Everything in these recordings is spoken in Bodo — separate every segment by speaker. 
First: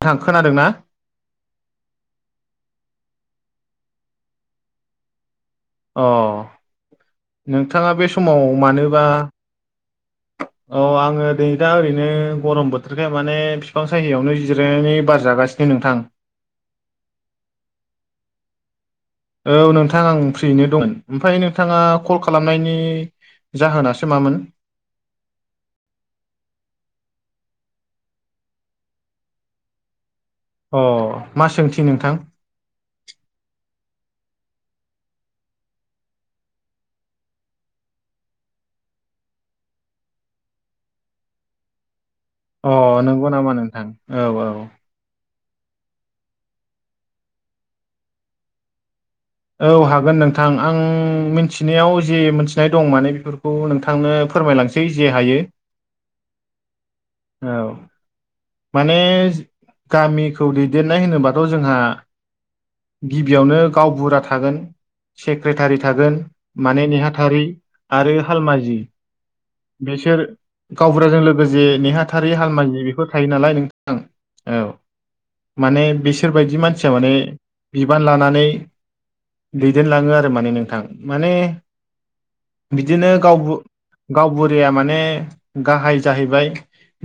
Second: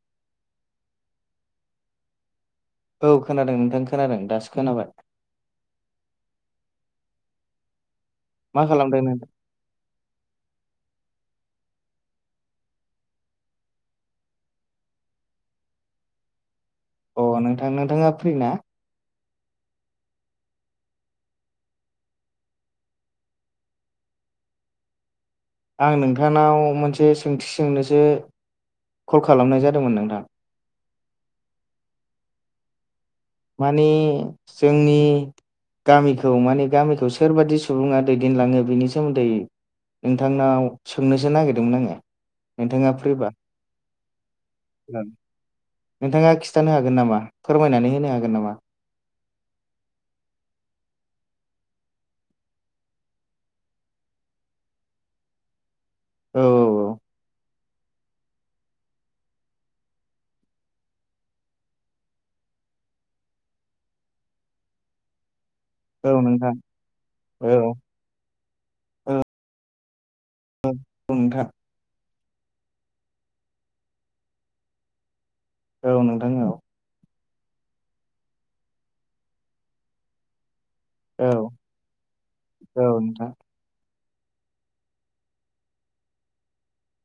Speaker 1: नोंथां खोनादों ना?
Speaker 2: औ खोनादों नोंथां खोनादों दासो खोनाबाय।
Speaker 1: अ नोंथाङा बे समाव
Speaker 2: मा खालामदों
Speaker 1: मानोबा
Speaker 2: नोंथां?
Speaker 1: औ आङो दिनै दा ओरैनो गरम बोथोरखाय माने फिफां साहियावनो जिरायनानै बार जागासिनो नोंथां।
Speaker 2: अ नोंथां नोंथाङा फ्रि ना?
Speaker 1: औ नोंथां आं फ्रियैनो दं ओमफ्राय नोंथाङा कल खालामनायनि जाहोनासो मामोन?
Speaker 2: आं नोंथांनाव मोनसे सोंथि सोंनोसो कल खालामनाय जादोंमोन नोंथां?
Speaker 1: अ मा सोंथि नोंथां
Speaker 2: माने जोंनि गामिखौ माने गामिखौ सोरबादि सुबुङा दैदेनलाङो बेनि सोमोन्दै नोंथांनाव सोंनोसो नागिरदोंमोन आङो।
Speaker 1: अ
Speaker 2: नोंथाङा
Speaker 1: नंगौ
Speaker 2: फ्रिबा
Speaker 1: नामा नोंथां औ औ।
Speaker 2: [inaudible] नोंथाङा खिथानो हागोन नामा फोरमायनानै होनो हागोन नामा?
Speaker 1: औ हागोन नोंथां आं मिन्थिनायाव जे मिथिनाय दं माने बेफोरखौ नोंथांनो फोरमायलां सै जे हायो
Speaker 2: औ औ
Speaker 1: औ माने गामिखौ दैदेननाय होनोबाथ' जोंहा गिबियावनो गावबुरा थागोन, सेक्रेटारि
Speaker 2: औ
Speaker 1: थागोन
Speaker 2: औ नोंथां
Speaker 1: माने नेहाथारि
Speaker 2: औ औ
Speaker 1: आरो हालमाजि
Speaker 2: औ
Speaker 1: बेसोर गावबुराजों
Speaker 2: नोंथां
Speaker 1: लोगोसे नेहाथारि हालमाजि बेफोर थायो नालाय नोंथां औ मान
Speaker 2: औ
Speaker 1: बिसोर
Speaker 2: नोंथां औ
Speaker 1: बायदि मान आया माने बिबान लानानै दैदेनलाङो आरो माने नोंथां
Speaker 2: औ
Speaker 1: माने
Speaker 2: औ
Speaker 1: बिदिनो
Speaker 2: नोंथां
Speaker 1: गाव गावबुरिया माने गाहाय जाहैबाय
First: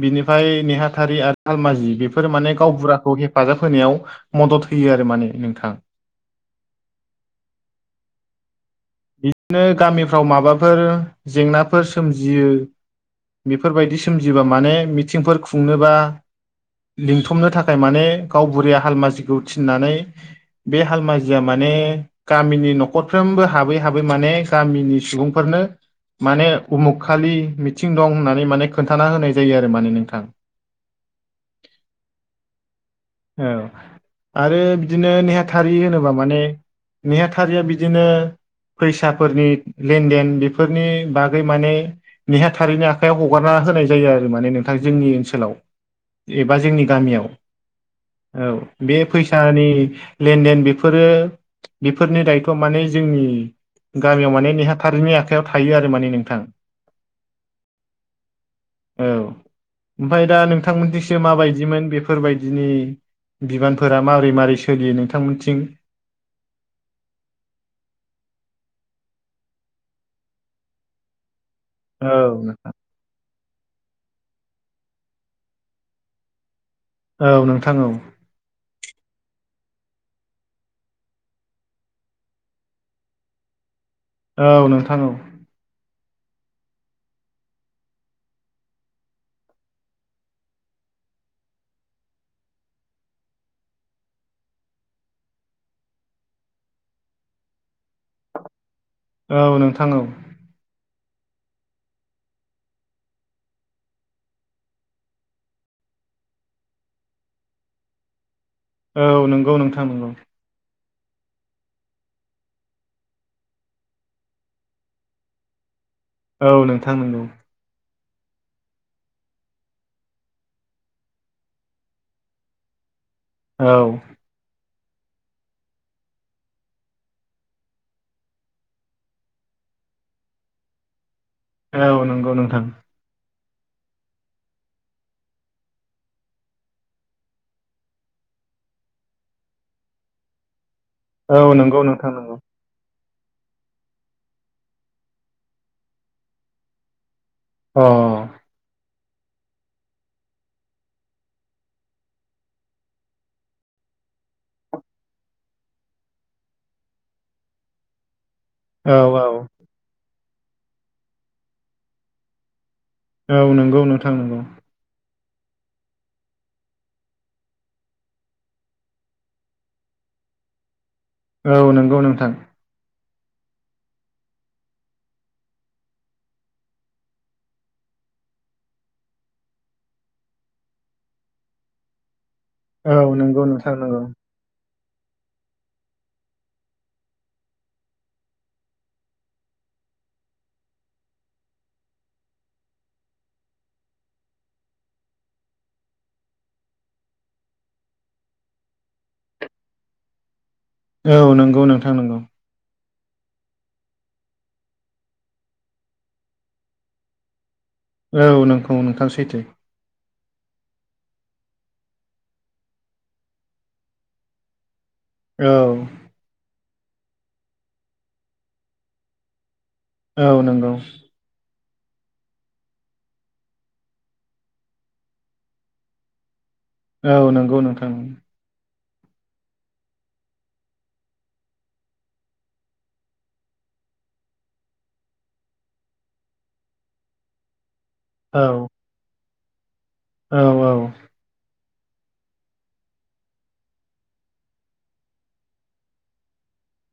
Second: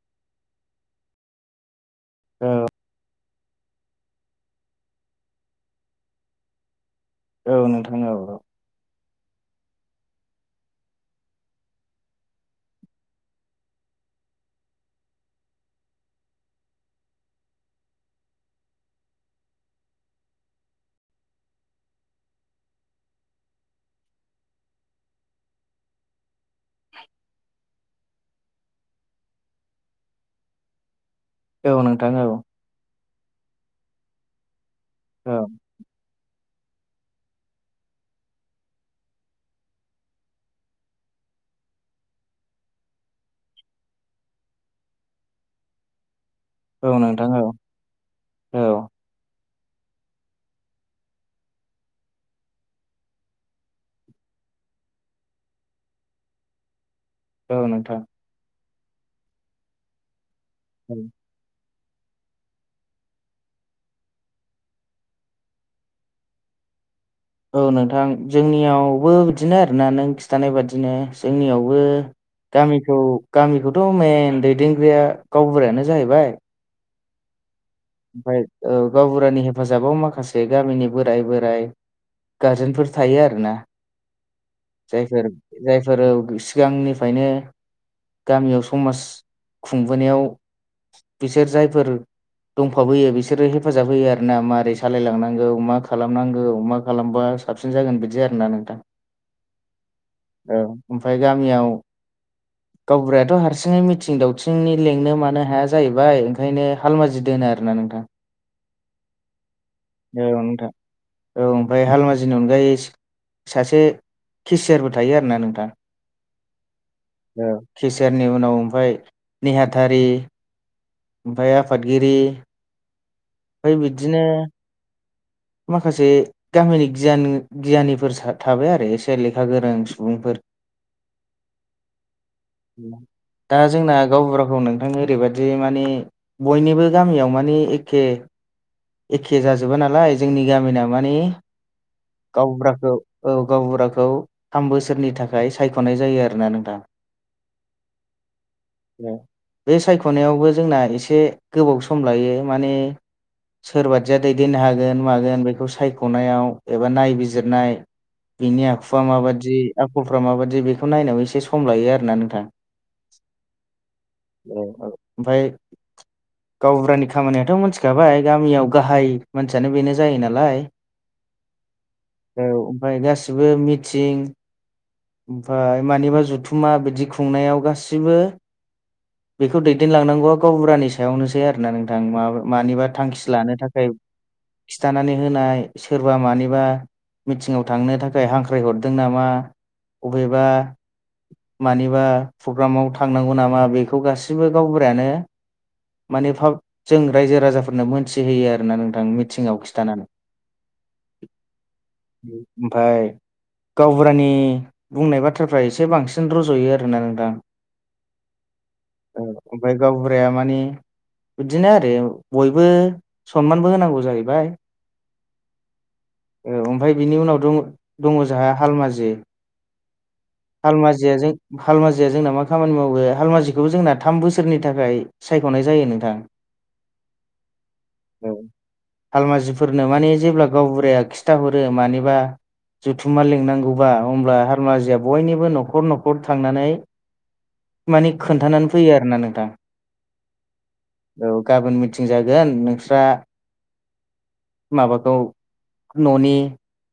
Speaker 1: बिनिफ्राय नेहाथारि आरो आलमाजि बे बे फोर माने
Speaker 2: औ
Speaker 1: गावबुराखौ हेफाजाब होनायाव मदद होयो आरो माने नोंथां।
Speaker 2: औ नोंथां औ।
Speaker 1: बिदिनो गामिफ्राव माबाफोर जेंनाफोर सोमजियो बेफोरबायदि सोमजिबा माने मिथिंफोर खुंनोबा लिंथुमनो थाखाय माने गावबुरिया हालमाजिखौ थिननानै बे हालमाजिया माने गामिनि न'खरफ्रोमबो हाबै हाबै माने गामिनि सुबुंफोरनो माने उमुख खालि मिथिं दं होननानै माने खोन्थाना होनाय जायो आरो माने नोंथां।
Speaker 2: औ नोंथां औ।
Speaker 1: औ आरो बिदिनो
Speaker 2: औ
Speaker 1: नेहाथारि होनोबा माने नेहाथारिया बिदिनो फैसाफोरनि लेनदेन बेफोरनि बागै माने नेहाथारैनि आखाइायाव हगारना होनाय जायो आरो माने नोंथां जोंनि ओनसोलाव एबा
Speaker 2: औ
Speaker 1: जोंनि
Speaker 2: नोंथां
Speaker 1: गामियाव
Speaker 2: औ
Speaker 1: औ बे फैसानि लेनदेन बेफोरो बेफोरनि दायथ' माने जोंनि गामियाव माने नेहाथारिनि आखाइायाव थायो आरो माने नोंथां।
Speaker 2: औ नथां
Speaker 1: औ ओमफाय दा
Speaker 2: औ
Speaker 1: नोंथांमोनजोंसो माबायदिमोन बेफोरबायदि। बिदिनि बिबानफोरा मारै मारै सोलियो नोंथांमोनथिं
Speaker 2: औ नोंथां जोंनियावबो बिदिनो आरोना नों खिन्थानाय बादिनो जोंनियावबो
Speaker 1: औ
Speaker 2: गामि खौ गामिखौथ' मन दैदेनगिरिया गावबुरायानो जाहैबाय।
Speaker 1: औ नोंथां औ।
Speaker 2: ओमफाय औ गावबुरानि हेफाजाबाव माखासे गामिनि बोराय बोराय गारजेनफोर थायो आरो ना
Speaker 1: औ नोंथां औ
Speaker 2: जायफोर जायफोर सिगांनिफायनो गामियाव समाज खुंबोनायाव बिसोर जायफोर दंफाबोयो बिसोरो हेफाजाब होयो आरोना मारै सालायलांनांगौ मा खालामनांगौ मा खालामबा साबसिन जागोन बिदि आरोना नोंथां
Speaker 1: औ नोंथां औ
Speaker 2: औ ओमफ्राय गामियाव गावबुरायाथ' हारसिङै मिथिं दावथिंनि लेंनो मानो हाया जाहैबाय ओंखायनो हालमाजि दोनो आरो ना नोंथां
Speaker 1: औ नंगौ नोंथां नंगौ
Speaker 2: औ नोंथां औ ओमफ्राय हाल माजिनि अनगायै सासे केसियारबो थायो आरोना नोंथां।
Speaker 1: औ नोंथां नोंगौ
Speaker 2: केसियारनि उनाव ओमफाय नेहाथारि ओमफाय आफादगिरि
Speaker 1: औ
Speaker 2: ओमफाय बिदिनो माखासे गामिनि गियान गियानिफोर सा थाबाय आरो एसे लेखा गोरों सुबुंफोर
Speaker 1: औ नंगौ नोंथां
Speaker 2: दा जोंना गावबुराखौ नोंथां ओरैबायदि माने बयनिबो गामियाव मानिे एखे एखे जाजोबा नालाय जोंनि गामिना मानिे
Speaker 1: औ नंगौ नोंथां नंगौ
Speaker 2: गावबुराखौ औ गावबुराखौ थाम बोसोरनि थाखाय सायख'नाय जायो आरो ना नोंथां।
Speaker 1: अ।
Speaker 2: बे सायख'नायावबो जोंना एसे गोबाव सम लायो माने सोरबादिया दैदेननो हागोन मागोन बेखौ सायख'नायाव एबा नायबिजिरनाय बिनि
Speaker 1: औ
Speaker 2: आखुवा माबादि आखलफ्रा माबादि बेखौ नायाव एसे सम लायो आरोना नोंथां।
Speaker 1: औ नंगौ नोंथां नंगौ।
Speaker 2: ओमफाय गावबुरानि खामानियाथ' मोनथिखाबाय गामियाव गाहाय मानसियानो बेनो जायो नालाय
Speaker 1: औ नंगौ नोंथां।
Speaker 2: औ ओमफ्राय गासिबो मिथिं ओमफ्राय मानिबा जुथुमा बिदि खुंनायाव गासिबो बेखौ दैदेनलांनांगौआ गावबुरानि सायावनोसै आरो ना नोंथां माबा मानि
Speaker 1: औ
Speaker 2: थांखि
Speaker 1: नंगौ
Speaker 2: लानो
Speaker 1: नोंथां
Speaker 2: थाखाय
Speaker 1: नंगौ
Speaker 2: खिथानानै होनाय सोरबा मानिबा मिथिङाव थांनो थाखाय हांख्राय हरदों नामा अबेबा मानिबा प्रग्रामाव थांनांगौ नामा बेखौ गासिबो गावबुरायानो माने भाव जों रायजो राजा मोनथिहोयो आरोना नोंथां मिथिंआव खिथानानै
Speaker 1: औ नंगौ नोंथां नंगौ।
Speaker 2: ओमफाय गावबुरानि बुंनाय बाथ्राफ्रा एसे बांसिन रज'यो आरोना नोंथां
Speaker 1: औ नोंगौ नोंथां सैथो।
Speaker 2: ओमफ्राय गावबुराया मानिे बिदिनो आरो बयबो सनमानबो होनांगौ जाहैबाय
Speaker 1: औ।
Speaker 2: औ ओमफ्राय बिनि उनाव दं दङ जोंहा हालमाजि
Speaker 1: औ नंगौ
Speaker 2: हालमाजिया जों हालमाजिया जोंना मा खामानि मावो हालमाजिखौबो जोंना थाम बोसोरनि थाखाय सायख'नाय जायो नोंथां।
Speaker 1: औ नंगौ नोंथां।
Speaker 2: औ हालमाजिफोरनो माने जेब्ला गावबुराया खिथाहरो मानिबा जुथुमा लिंनांगौबा अब्ला हालमाजिया बयनिबो न'खर न'खर थांनानै माने
Speaker 1: औ
Speaker 2: खोन्थानानै फैयो आरो ना नोंथां।
Speaker 1: औ औ
Speaker 2: औ गाबोन मिथिं जागोन नोंस्रा माबाखौ न'नि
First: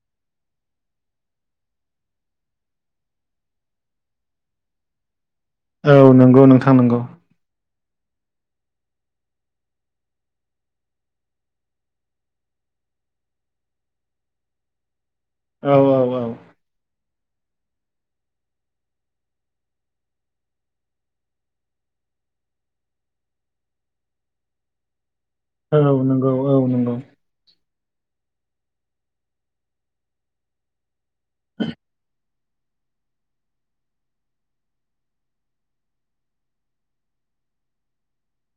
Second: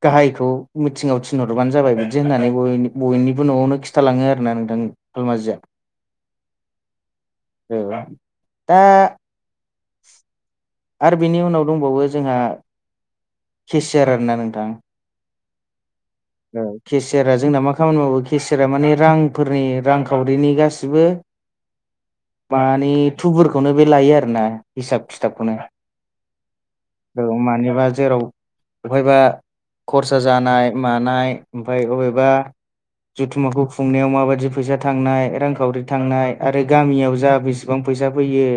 Speaker 2: गाहायखौ मिथिङाव थिनहरबानो जाबाय बिदि होननानै बय बयनिबो न'आवनो खिन्थालाङो आर ना नोंथां हालमाजिया।
Speaker 1: औ नंगौ नोंथां नंगौ।
Speaker 2: औ दा आरो बिनि उनाव दंबावो जोंहा केसियार आर ना नोंथां?
Speaker 1: औ औ औ।
Speaker 2: केसियारा जोंना मा खामानि मावो केसियारा माने रांफोरनि रांखावरिनि गासिबो मानिे थुबुरखौनो बे लायो आरो ना हिसाब खिथाबखौनो
Speaker 1: औ नंगौ औ नंगौ।
Speaker 2: औ मानिबा जेराव बहायबा खरसा जानाय मानाय ओमफ्राय बबेबा जुथुम्माखौ खुंनायाव माबायदि फैसा थांनाय रांखावरि थांनाय आरो गामियाव जा बे बिसिबां फैसा फैयो?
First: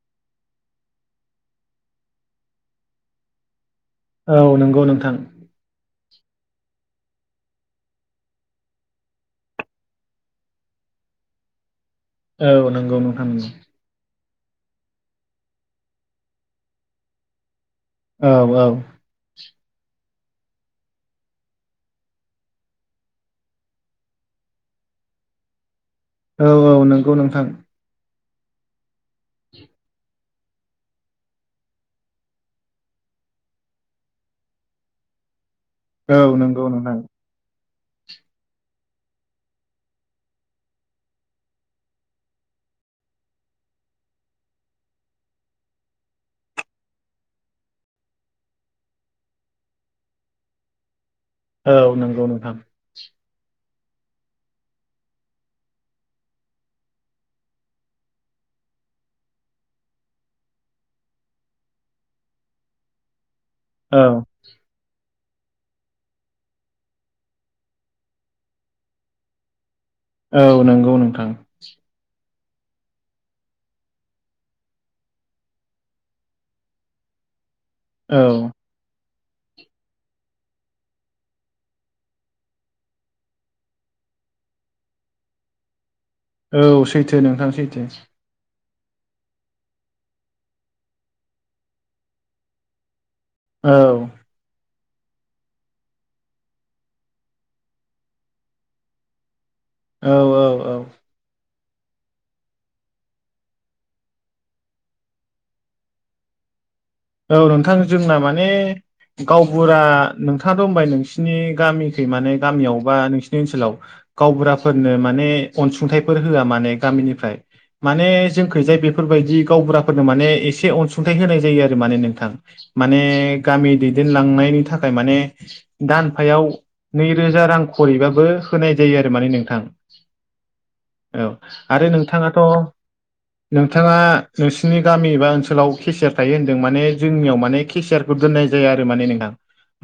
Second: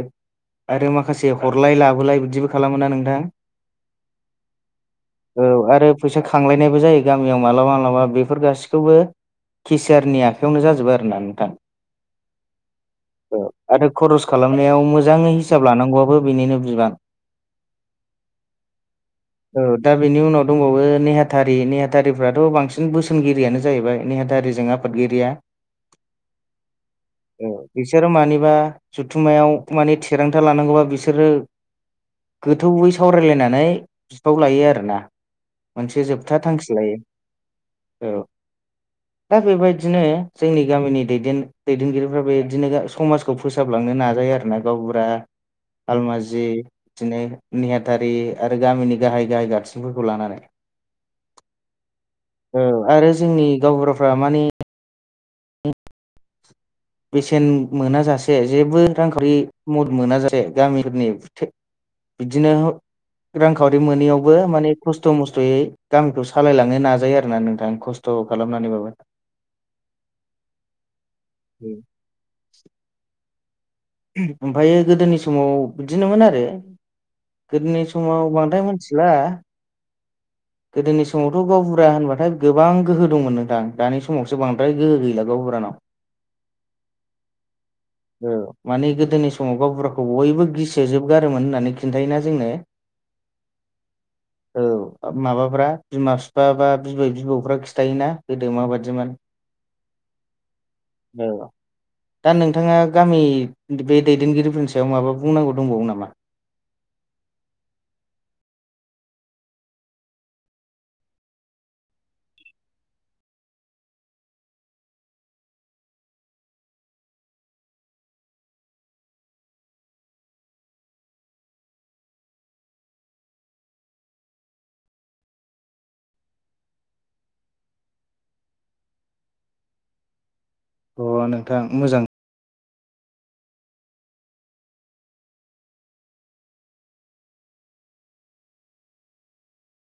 Speaker 2: आरो माखासे हरलाय लाबोलाय बिदिबो खालामो ना नोंथां?
Speaker 1: औ नंगौ नोंथां।
Speaker 2: औ आरो फैसा खांलायनायबो जायो गामियाव मालाबा-मालाबा बेफोर गासि थेवबो किसियारनि आखायावनो जाजोबो आरो ना नोंथां?
Speaker 1: औ नंगौ नोंथां।
Speaker 2: औ आरो खरस खालामनायाव मोजाङै हिसाब लानांगौआबो बेनिनो बिबान
Speaker 1: औ औ
Speaker 2: औ दा बेनि उनाव दंबावो नेहाथारि नेहाथारिफ्राथ' बांसिन बोसोनगिरियानो जाहैबाय नेहाथारिजों आफादगिरिया
Speaker 1: औ औ नंगौ नोंथां।
Speaker 2: औ बिसोरो मानिबा जुथुम्मायाव माने थिरांथा लानांगौबा बिसोरो गोथौयै सावरायलायनानै बिफाव लायो आरो ना मोनसे
Speaker 1: औ
Speaker 2: जोबथा
Speaker 1: नंगौ
Speaker 2: थांखि
Speaker 1: नोंथां
Speaker 2: लायो औ दा बेबायदिनो जोंनि गामिनि दैदेन दैदेनगिरिफ्रा बेबायदिनो समाज खौ फोसाबलांनो नाजायो आरो ना गावबुरा हालमाजि बिदिनो नेहाथारि आरो गामिनि गाहाय गाहाय गारथिंफोरखौ लानानै
Speaker 1: औ नंगौ नोंथां।
Speaker 2: औ आरो जोंनि गावबुराफ्रा माने बेसेन मोना जाासे जेबो रांखावरि मदद मोना जासे गामिफोरनि बिदिनो रांखावरि
Speaker 1: औ
Speaker 2: मोनोैयावबो माने खस्थ' मस्थ'यै गामिखौ सालायलांनो नाजायो आरोना नोंथां खस्थ' खालामनानैबाबो
Speaker 1: औ नंगौ नोंथां।
Speaker 2: [inaudible] ओमफायो गोदोनि समाव बिदिनोमोन आरो गोदोनि सम
Speaker 1: औ
Speaker 2: समाव बांद्राय मिथिला
Speaker 1: [inaudible]
Speaker 2: गोदोनि समावथ' गावबुरा होनबाथाय गोबां गोहो दंमोन नोंथां दानि समावसो बांद्राय गोहो गैला गावबुरानाव
Speaker 1: औ सैथो नोंथां सैथो।
Speaker 2: औ माने गोदोनि समाव गावबुराखौ बयबो गिसोजोबगारोमोन होननानै खिन्थायोना जोंनो
Speaker 1: औ
Speaker 2: औ माबाफ्रा बिमा-बिफा बा बिबै-बिबौफ्रा खिथायोना गोदो माबायदिमोन?
Speaker 1: औ औ औ
Speaker 2: औ दा नोंथाङा गामि बे दैदेनगिरिफोरनि सायाव माबा बुंनांगौ दंबावो नामा
Speaker 1: औ नोंथां जोंना माने गावबुरा नोंथाङा दं होनबाय नोंसिनि गामिखै माने गामियाव बा नोंसिनि ओनसोलाव गावबुराफोरनो माने अनसुंथाइफोर होआ माने गामिनिफ्राय माने जोंखैजाय बेफोरबायदि गावबुराफोरनो माने एसे अनसुंथाइ होनाय जायो आरो माने नोंथां माने गामि दैदेनलांनायनि थाखाय माने दानफायाव नैरोजा रां खरैबाबो होनाय जायो आरो माने नोंथां
Speaker 2: अ
Speaker 1: औ
Speaker 2: नोंथां
Speaker 1: आरो
Speaker 2: मोजां
Speaker 1: नोंथाङाथ' नोंथाङा नोंसिनि गामि एबा ओनसोलाव केसियार थायो हो दों माने जोंनियाव माने केसियारखौ दोननाय जाया आरो माने नोंथां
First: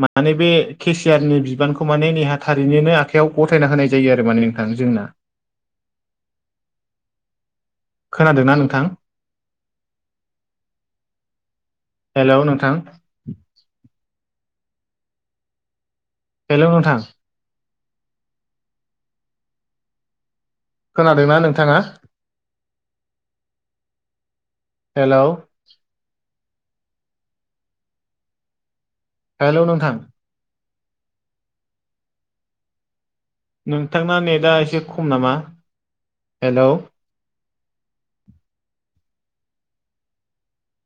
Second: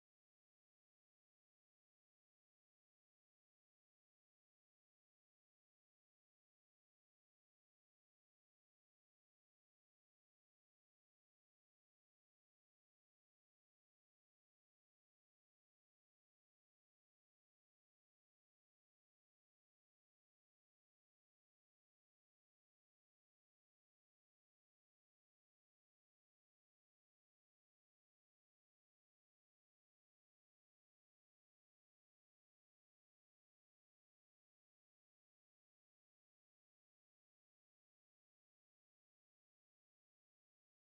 Speaker 1: माने बे केसियारनि बिबानखौ माने नेहाथारिनोनो आखाइायाव गथायना होनाय जायो आरो माने नोंथां जोंना खोनादोंना नोंथां? हेलौ नोंथां। हेलौ नोंथां खोनादोंना नोंथाङा हेलौ हेलौ नोंथां नोंथांना नेटआ एसे खम नामा हेलौ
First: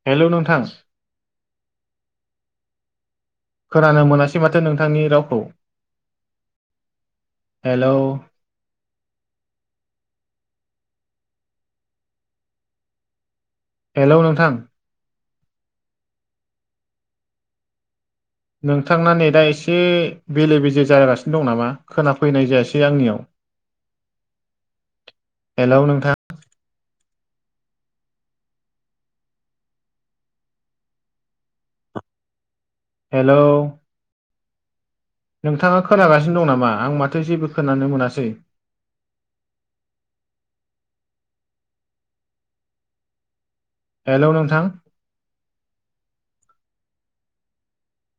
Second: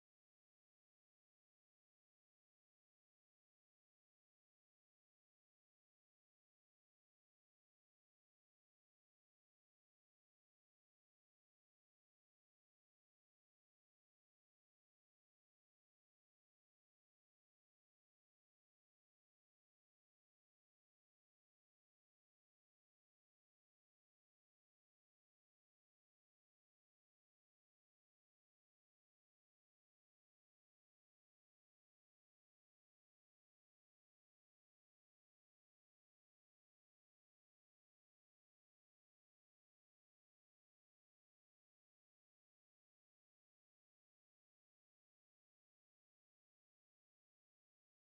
Speaker 1: हेलौ नोंथां खोनानो मोनासै माथो नोंथांनि रावखौ हेलौ हेलौ नोंथां नोंथांना नेदा एसे बेले बेजे जालागासिनो दं नामा खोनाफैनाय जायासै आंनियाव हेलौ नोंथां हेलौ नोंथाङा खोनागासिनो दं नामा आं माथो जेबो खोनानो मोनासै हेलौ नोंथां